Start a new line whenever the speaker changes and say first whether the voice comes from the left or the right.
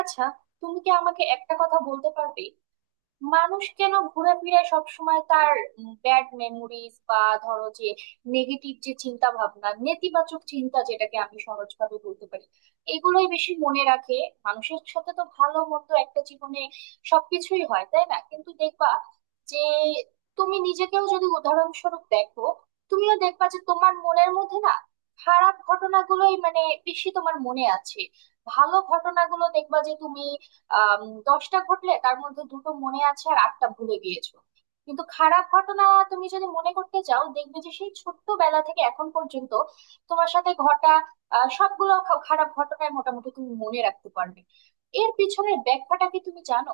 right: আচ্ছা, তুমি কি আমাকে একটা কথা বলতে পারবে? মানুষ কেন ঘোরাফেরায় সবসময় তার ব্যাড মেমোরিজ বা ধরো যে নেগেটিভ যে চিন্তা ভাবনা, নেতিবাচক চিন্তা যেটাকে আমি সহজভাবে বলতে পারি, এগুলোই বেশি মনে রাখে? মানুষের সাথে তো ভালো মন্দ একটা জীবনে সবকিছুই হয়, তাই না? কিন্তু দেখবা যে তুমি নিজেকেও যদি উদাহরণস্বরূপ দেখো, তুমিও দেখবা যে তোমার মনের মধ্যে না খারাপ ঘটনাগুলোই মানে বেশি তোমার মনে আছে। ভালো ঘটনাগুলো দেখবা যে তুমি আম, দশটা ঘটলে তার মধ্যে দুটো মনে আছে আর আটটা ভুলে গিয়েছো। কিন্তু খারাপ ঘটনা তুমি যদি মনে করতে চাও, দেখবে যে সেই ছোট্টবেলা থেকে এখন পর্যন্ত তোমার সাথে ঘটা সবগুলো খারাপ ঘটনায় মোটামুটি তুমি মনে রাখতে পারবে। এর পিছনের ব্যাখ্যাটা কি তুমি জানো?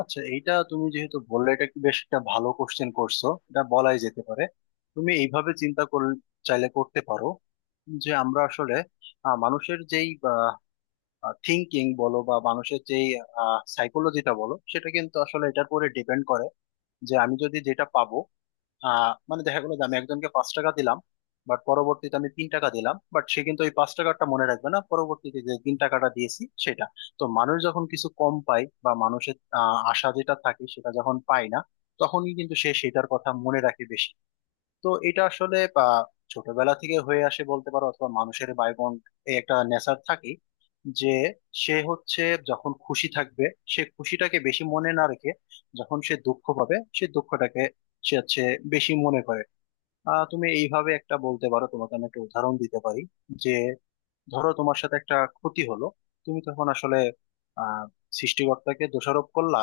left: আচ্ছা, এইটা তুমি যেহেতু বললে, এটা কি বেশ একটা ভালো কোশ্চেন করছো, এটা বলাই যেতে পারে। তুমি এইভাবে চিন্তা করলে চাইলে করতে পারো যে আমরা আসলে মানুষের যেই থিঙ্কিং বলো বা মানুষের যেই সাইকোলজিটা বলো, সেটা কিন্তু আসলে এটার উপরে ডিপেন্ড করে। যে আমি যদি যেটা পাবো, মানে দেখা গেলো যে আমি একজনকে 5 টাকা দিলাম, বাট পরবর্তীতে আমি 3 টাকা দিলাম, বাট সে কিন্তু ওই 5 টাকাটা মনে রাখবে না, পরবর্তীতে যে 3 টাকাটা দিয়েছি সেটা। তো মানুষ যখন কিছু কম পায় বা মানুষের আশা যেটা থাকে সেটা যখন পায় না, তখনই কিন্তু সে সেটার কথা মনে রাখে বেশি। তো এটা আসলে ছোটবেলা থেকে হয়ে আসে বলতে পারো, অথবা মানুষের বায়বন এই একটা নেচার থাকে, যে সে হচ্ছে যখন খুশি থাকবে, সে খুশিটাকে বেশি মনে না রেখে, যখন সে দুঃখ পাবে সে দুঃখটাকে সে হচ্ছে বেশি মনে করে। তুমি এইভাবে একটা বলতে পারো, তোমাকে আমি একটা উদাহরণ দিতে পারি। যে ধরো তোমার সাথে একটা ক্ষতি হলো, তুমি তখন আসলে আহ সৃষ্টিকর্তাকে দোষারোপ করলা,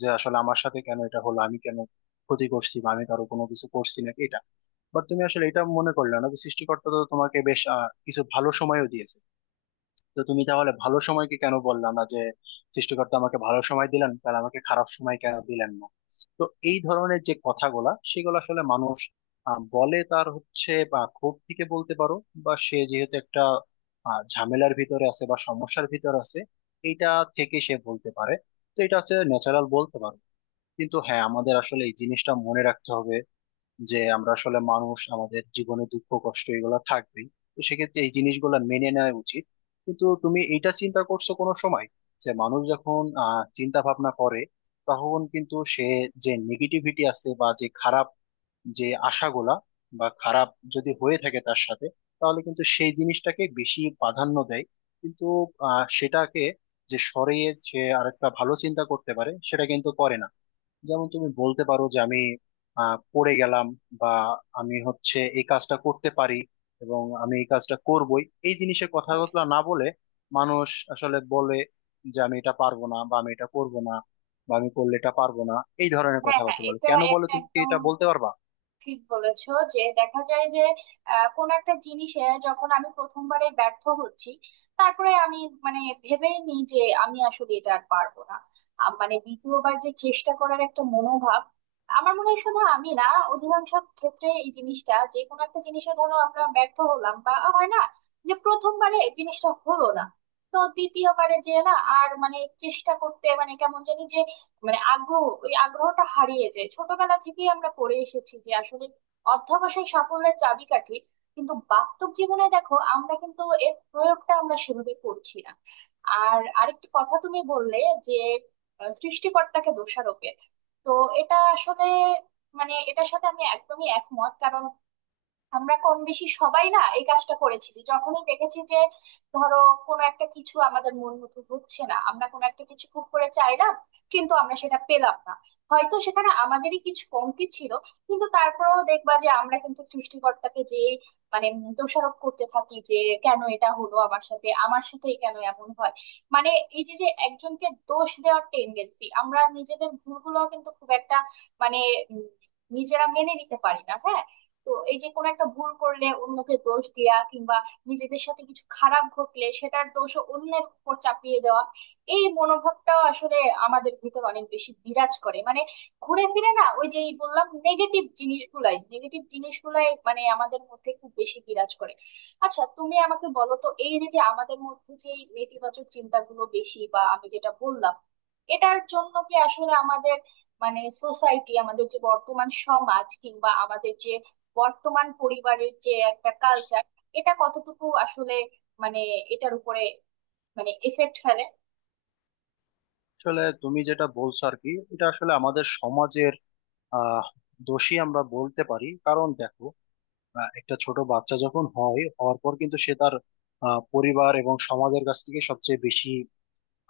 left: যে আসলে আমার সাথে কেন এটা হলো, আমি কেন ক্ষতি করছি, বা আমি কারো কোনো কিছু করছি না এটা। বাট তুমি আসলে এটা মনে করলে না যে সৃষ্টিকর্তা তো তোমাকে বেশ কিছু ভালো সময়ও দিয়েছে। তো তুমি তাহলে ভালো সময়কে কেন বললা না যে সৃষ্টিকর্তা আমাকে ভালো সময় দিলেন, তাহলে আমাকে খারাপ সময় কেন দিলেন না। তো এই ধরনের যে কথাগুলা, সেগুলো আসলে মানুষ বলে, তার হচ্ছে বা ক্ষোভ থেকে বলতে পারো, বা সে যেহেতু একটা ঝামেলার ভিতরে আছে বা সমস্যার ভিতরে আছে, এটা থেকে সে বলতে পারে। তো এটা হচ্ছে ন্যাচারাল বলতে পারো। কিন্তু হ্যাঁ, আমাদের আসলে এই জিনিসটা মনে রাখতে হবে যে আমরা আসলে মানুষ, আমাদের জীবনে দুঃখ কষ্ট এগুলো থাকবেই। তো সেক্ষেত্রে এই জিনিসগুলো মেনে নেওয়া উচিত। কিন্তু তুমি এইটা চিন্তা করছো কোনো সময়, যে মানুষ যখন চিন্তা ভাবনা করে, তখন কিন্তু সে যে নেগেটিভিটি আছে বা যে খারাপ যে আশাগুলা বা খারাপ যদি হয়ে থাকে তার সাথে, তাহলে কিন্তু সেই জিনিসটাকে বেশি প্রাধান্য দেয়। কিন্তু সেটাকে যে সরিয়ে সে আরেকটা ভালো চিন্তা করতে পারে, সেটা কিন্তু করে না। যেমন তুমি বলতে পারো যে আমি পড়ে গেলাম বা আমি হচ্ছে এই কাজটা করতে পারি এবং আমি এই কাজটা করবই, এই জিনিসের
right: হ্যাঁ
left: কথাগুলো না বলে মানুষ আসলে বলে যে আমি এটা পারবো না বা আমি এটা করবো না বা আমি করলে এটা পারবো না। এই ধরনের
right: হ্যাঁ হ্যাঁ,
left: কথাবার্তা বলে,
right: এটা
left: কেন বলে
right: একটা
left: তুমি কি
right: একদম
left: এটা বলতে পারবা?
right: ঠিক বলেছো যে দেখা যায় যে কোন একটা জিনিসে যখন আমি প্রথমবারে ব্যর্থ হচ্ছি, তারপরে আমি মানে ভেবেই নিই যে আমি আসলে এটা আর পারবো না। মানে দ্বিতীয়বার যে চেষ্টা করার একটা মনোভাব, আমার মনে হয় শুধু আমি না, অধিকাংশ ক্ষেত্রে এই জিনিসটা, যে কোনো একটা জিনিসে ধরো আমরা ব্যর্থ হলাম বা হয় না, যে প্রথমবারে জিনিসটা হলো না, তো দ্বিতীয়বারে যে না আর মানে চেষ্টা করতে মানে কেমন জানি যে, মানে আগ্রহ, ওই আগ্রহটা হারিয়ে যায়। ছোটবেলা থেকেই আমরা পড়ে এসেছি যে আসলে অধ্যবসায় সাফল্যের চাবিকাঠি, কিন্তু বাস্তব জীবনে দেখো আমরা কিন্তু এর প্রয়োগটা আমরা সেভাবে করছি না। আর আরেকটি কথা তুমি বললে, যে সৃষ্টিকর্তাকে দোষারোপের, তো এটা আসলে মানে এটার সাথে আমি একদমই একমত। কারণ আমরা কম বেশি সবাই না এই কাজটা করেছি, যে যখনই দেখেছি যে ধরো কোনো একটা কিছু আমাদের মন মতো হচ্ছে না, আমরা কোনো একটা কিছু খুব করে চাইলাম কিন্তু আমরা সেটা পেলাম না, হয়তো সেখানে আমাদেরই কিছু কমতি ছিল, কিন্তু তারপরেও দেখবা যে আমরা কিন্তু সৃষ্টিকর্তাকে যে মানে দোষারোপ করতে থাকি, যে কেন এটা হলো আমার সাথে, আমার সাথেই কেন এমন হয়। মানে এই যে যে একজনকে দোষ দেওয়ার টেন্ডেন্সি, আমরা নিজেদের ভুলগুলো কিন্তু খুব একটা মানে উম, নিজেরা মেনে নিতে পারি না, হ্যাঁ। তো এই যে কোনো একটা ভুল করলে অন্যকে দোষ দেয়া, কিংবা নিজেদের সাথে কিছু খারাপ ঘটলে সেটার দোষও অন্যের উপর চাপিয়ে দেওয়া, এই মনোভাবটাও আসলে আমাদের ভিতর অনেক বেশি বিরাজ করে। মানে ঘুরে ফিরে না ওই যেই বললাম, নেগেটিভ জিনিসগুলাই মানে আমাদের মধ্যে খুব বেশি বিরাজ করে। আচ্ছা, তুমি আমাকে বলো তো, এই যে যে আমাদের মধ্যে যে এই নেতিবাচক চিন্তাগুলো বেশি, বা আমি যেটা বললাম, এটার জন্য কি আসলে আমাদের মানে সোসাইটি, আমাদের যে বর্তমান সমাজ, কিংবা আমাদের যে বর্তমান পরিবারের যে একটা কালচার, এটা কতটুকু আসলে মানে এটার উপরে মানে এফেক্ট ফেলে?
left: আসলে তুমি যেটা বলছো আর কি, এটা আসলে আমাদের সমাজের আহ দোষী আমরা বলতে পারি। কারণ দেখো, একটা ছোট বাচ্চা যখন হয়, হওয়ার পর কিন্তু সে তার পরিবার এবং সমাজের কাছ থেকে সবচেয়ে বেশি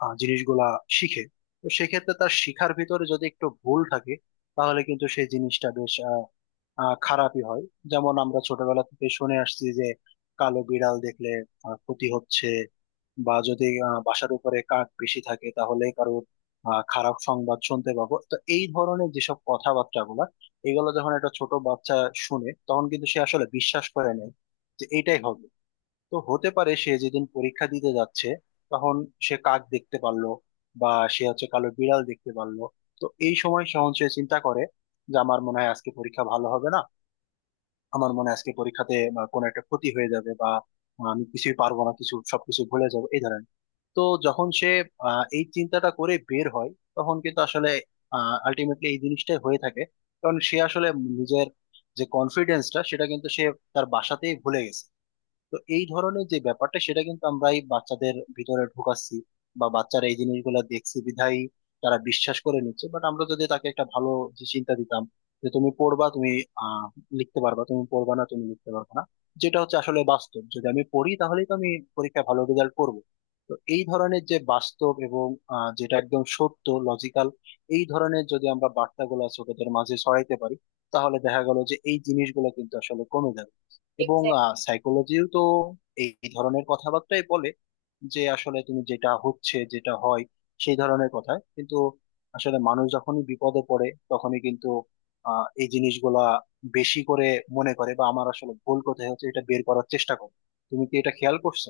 left: জিনিসগুলা শিখে। তো সেক্ষেত্রে তার শিখার ভিতরে যদি একটু ভুল থাকে, তাহলে কিন্তু সেই জিনিসটা বেশ আহ, আহ, খারাপই হয়। যেমন আমরা ছোটবেলা থেকে শুনে আসছি যে কালো বিড়াল দেখলে ক্ষতি হচ্ছে, বা যদি বাসার উপরে কাক বেশি থাকে তাহলে কারোর খারাপ সংবাদ শুনতে পাবো। তো এই ধরনের যেসব কথাবার্তাগুলা, এগুলো যখন একটা ছোট বাচ্চা শুনে, তখন কিন্তু সে আসলে বিশ্বাস করে নেয় যে এইটাই হবে। তো হতে পারে সে যেদিন পরীক্ষা দিতে যাচ্ছে, তখন সে কাক দেখতে পারলো বা সে হচ্ছে কালো বিড়াল দেখতে পারলো। তো এই সময় সহন সে চিন্তা করে যে আমার মনে হয় আজকে পরীক্ষা ভালো হবে না, আমার মনে হয় আজকে পরীক্ষাতে কোনো একটা ক্ষতি হয়ে যাবে, বা আমি কিছুই পারবো না, কিছু সবকিছু ভুলে যাবো এই ধরনের। তো যখন সে এই চিন্তাটা করে বের হয়, তখন কিন্তু আসলে আলটিমেটলি এই জিনিসটাই হয়ে থাকে। কারণ সে আসলে নিজের যে কনফিডেন্সটা সেটা কিন্তু সে তার বাসাতেই ভুলে গেছে। তো এই ধরনের যে ব্যাপারটা, সেটা কিন্তু আমরা এই বাচ্চাদের ভিতরে ঢুকাচ্ছি, বা বাচ্চারা এই জিনিসগুলো দেখছে বিধায় তারা বিশ্বাস করে নিচ্ছে। বাট আমরা যদি তাকে একটা ভালো যে চিন্তা দিতাম, যে তুমি পড়বা, তুমি আহ লিখতে পারবা, তুমি পড়বা না তুমি লিখতে পারবা না, যেটা হচ্ছে আসলে বাস্তব, যদি আমি পড়ি তাহলেই তো আমি পরীক্ষায় ভালো রেজাল্ট করবো। তো এই ধরনের যে বাস্তব এবং যেটা একদম সত্য লজিক্যাল, এই ধরনের যদি আমরা বার্তাগুলো ছোটদের মাঝে ছড়াইতে পারি, তাহলে দেখা গেল যে এই জিনিসগুলো কিন্তু আসলে কমে যাবে। এবং
right: এক্স্যাক্টলি
left: সাইকোলজিও তো এই এই ধরনের কথাবার্তাই বলে যে আসলে তুমি যেটা হচ্ছে যেটা হয় সেই ধরনের কথা কিন্তু আসলে মানুষ যখনই বিপদে পড়ে, তখনই কিন্তু এই জিনিসগুলা বেশি করে মনে করে, বা আমার আসলে ভুল কোথায় হচ্ছে এটা বের করার চেষ্টা করে। তুমি কি এটা খেয়াল করছো?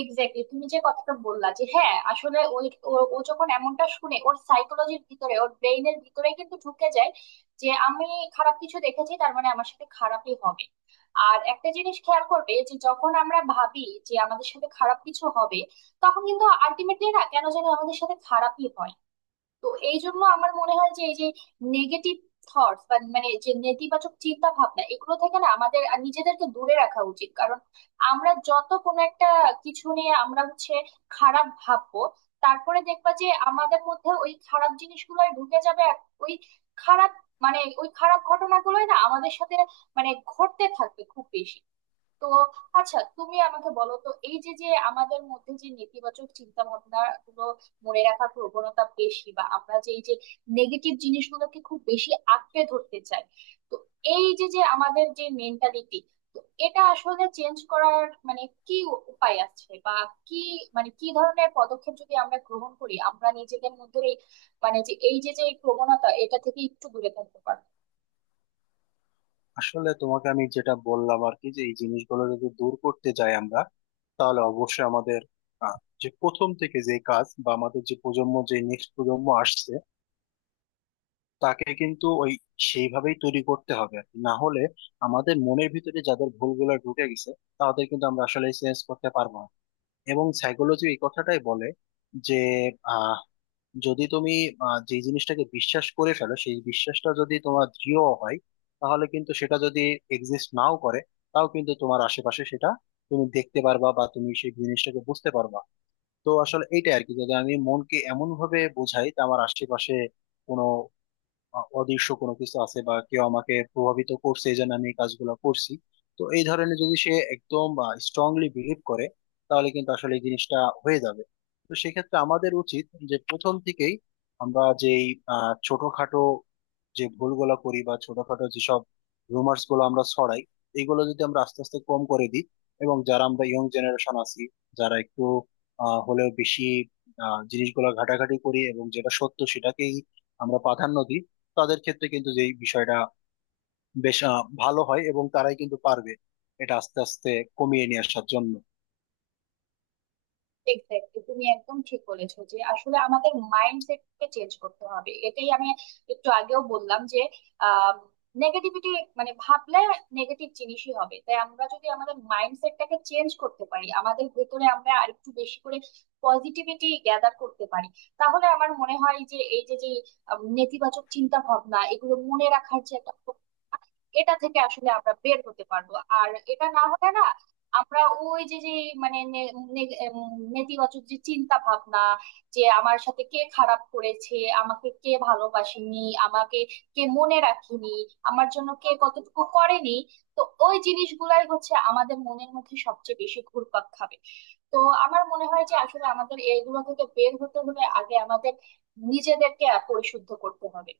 right: এক্স্যাক্টলি তুমি যে কথাটা বললা, যে হ্যাঁ আসলে ওই ও ও যখন এমনটা শুনে, ওর সাইকোলজির ভিতরে, ওর ব্রেইনের ভিতরে কিন্তু ঢুকে যায় যে আমি খারাপ কিছু দেখেছি, তার মানে আমার সাথে খারাপই হবে। আর একটা জিনিস খেয়াল করবে, যে যখন আমরা ভাবি যে আমাদের সাথে খারাপ কিছু হবে, তখন কিন্তু আলটিমেটলি না কেন জানি আমাদের সাথে খারাপই হয়। তো এই জন্য আমার মনে হয় যে এই যে নেগেটিভ থটস, বা মানে যে নেতিবাচক চিন্তা ভাবনা, এগুলো থেকে না আমাদের আর নিজেদেরকে দূরে রাখা উচিত। কারণ আমরা যত কোনো একটা কিছু নিয়ে আমরা হচ্ছে খারাপ ভাববো, তারপরে দেখবা যে আমাদের মধ্যে ওই খারাপ জিনিসগুলো ঢুকে যাবে, আর ওই খারাপ, মানে ওই খারাপ ঘটনাগুলোই না আমাদের সাথে মানে ঘটতে থাকবে খুব বেশি। তো আচ্ছা, তুমি আমাকে বলো তো, এই যে যে আমাদের মধ্যে যে নেতিবাচক চিন্তা ভাবনা গুলো মনে রাখার প্রবণতা বেশি, বা আমরা যে এই যে নেগেটিভ জিনিসগুলোকে খুব বেশি আঁকড়ে ধরতে চাই, তো এই যে যে আমাদের যে মেন্টালিটি, তো এটা আসলে চেঞ্জ করার মানে কি উপায় আছে, বা কি মানে কি ধরনের পদক্ষেপ যদি আমরা গ্রহণ করি, আমরা নিজেদের মধ্যে এই মানে যে এই যে যে এই প্রবণতা এটা থেকে একটু দূরে থাকতে পারবো?
left: আসলে তোমাকে আমি যেটা বললাম আর কি, যে এই জিনিসগুলো যদি দূর করতে যাই আমরা, তাহলে অবশ্যই আমাদের আহ, যে প্রথম থেকে যে কাজ, বা আমাদের যে প্রজন্ম, যে নেক্সট প্রজন্ম আসছে, তাকে কিন্তু ওই সেইভাবেই তৈরি করতে হবে আর কি। না হলে আমাদের মনের ভিতরে যাদের ভুলগুলো ঢুকে গেছে, তাদের কিন্তু আমরা আসলে চেঞ্জ করতে পারবো না। এবং সাইকোলজি এই কথাটাই বলে যে আহ যদি তুমি যে জিনিসটাকে বিশ্বাস করে ফেলো, সেই বিশ্বাসটা যদি তোমার দৃঢ় হয়, তাহলে কিন্তু সেটা যদি এক্সিস্ট নাও করে, তাও কিন্তু তোমার আশেপাশে সেটা তুমি দেখতে পারবা বা তুমি সেই জিনিসটাকে বুঝতে পারবা। তো আসলে এইটাই আর কি, যদি আমি মনকে এমন ভাবে বোঝাই যে আমার আশেপাশে কোনো অদৃশ্য কোনো কিছু আছে বা কেউ আমাকে প্রভাবিত করছে, এই জন্য আমি এই কাজগুলো করছি, তো এই ধরনের যদি সে একদম স্ট্রংলি বিলিভ করে, তাহলে কিন্তু আসলে এই জিনিসটা হয়ে যাবে। তো সেক্ষেত্রে আমাদের উচিত যে প্রথম থেকেই আমরা যেই ছোটখাটো যে ভুলগুলো করি, বা ছোটখাটো যেসব রুমার্স গুলো আমরা ছড়াই, এইগুলো যদি আমরা আস্তে আস্তে কম করে দিই, এবং যারা আমরা ইয়ং জেনারেশন আছি, যারা একটু হলেও বেশি জিনিসগুলো ঘাটাঘাটি করি এবং যেটা সত্য সেটাকেই আমরা প্রাধান্য দিই, তাদের ক্ষেত্রে কিন্তু যে বিষয়টা বেশ ভালো হয়, এবং তারাই কিন্তু পারবে এটা আস্তে আস্তে কমিয়ে নিয়ে আসার জন্য।
right: এক্স্যাক্টলি, তুমি একদম ঠিক বলেছো যে আসলে আমাদের মাইন্ডসেটকে চেঞ্জ করতে হবে। এটাই আমি একটু আগেও বললাম যে নেগেটিভিটি মানে ভাবলে নেগেটিভ জিনিসই হবে। তাই আমরা যদি আমাদের মাইন্ডসেটটাকে চেঞ্জ করতে পারি, আমাদের ভেতরে আমরা আরেকটু বেশি করে পজিটিভিটি গ্যাদার করতে পারি, তাহলে আমার মনে হয় যে এই যে যে নেতিবাচক চিন্তা ভাবনা এগুলো মনে রাখার যে একটা প্রবণতা, এটা থেকে আসলে আমরা বের হতে পারবো। আর এটা না হলে না আমরা ওই যে যে মানে নে- নে- এম, নেতিবাচক যে চিন্তা ভাবনা, যে আমার সাথে কে খারাপ করেছে, আমাকে কে ভালোবাসেনি, আমাকে কে মনে রাখেনি, আমার জন্য কে কতটুকু করেনি, তো ওই জিনিসগুলাই হচ্ছে আমাদের মনের মধ্যে সবচেয়ে বেশি ঘুরপাক খাবে। তো আমার মনে হয় যে আসলে আমাদের এইগুলো থেকে বের হতে হলে আগে আমাদের নিজেদেরকে পরিশুদ্ধ করতে হবে।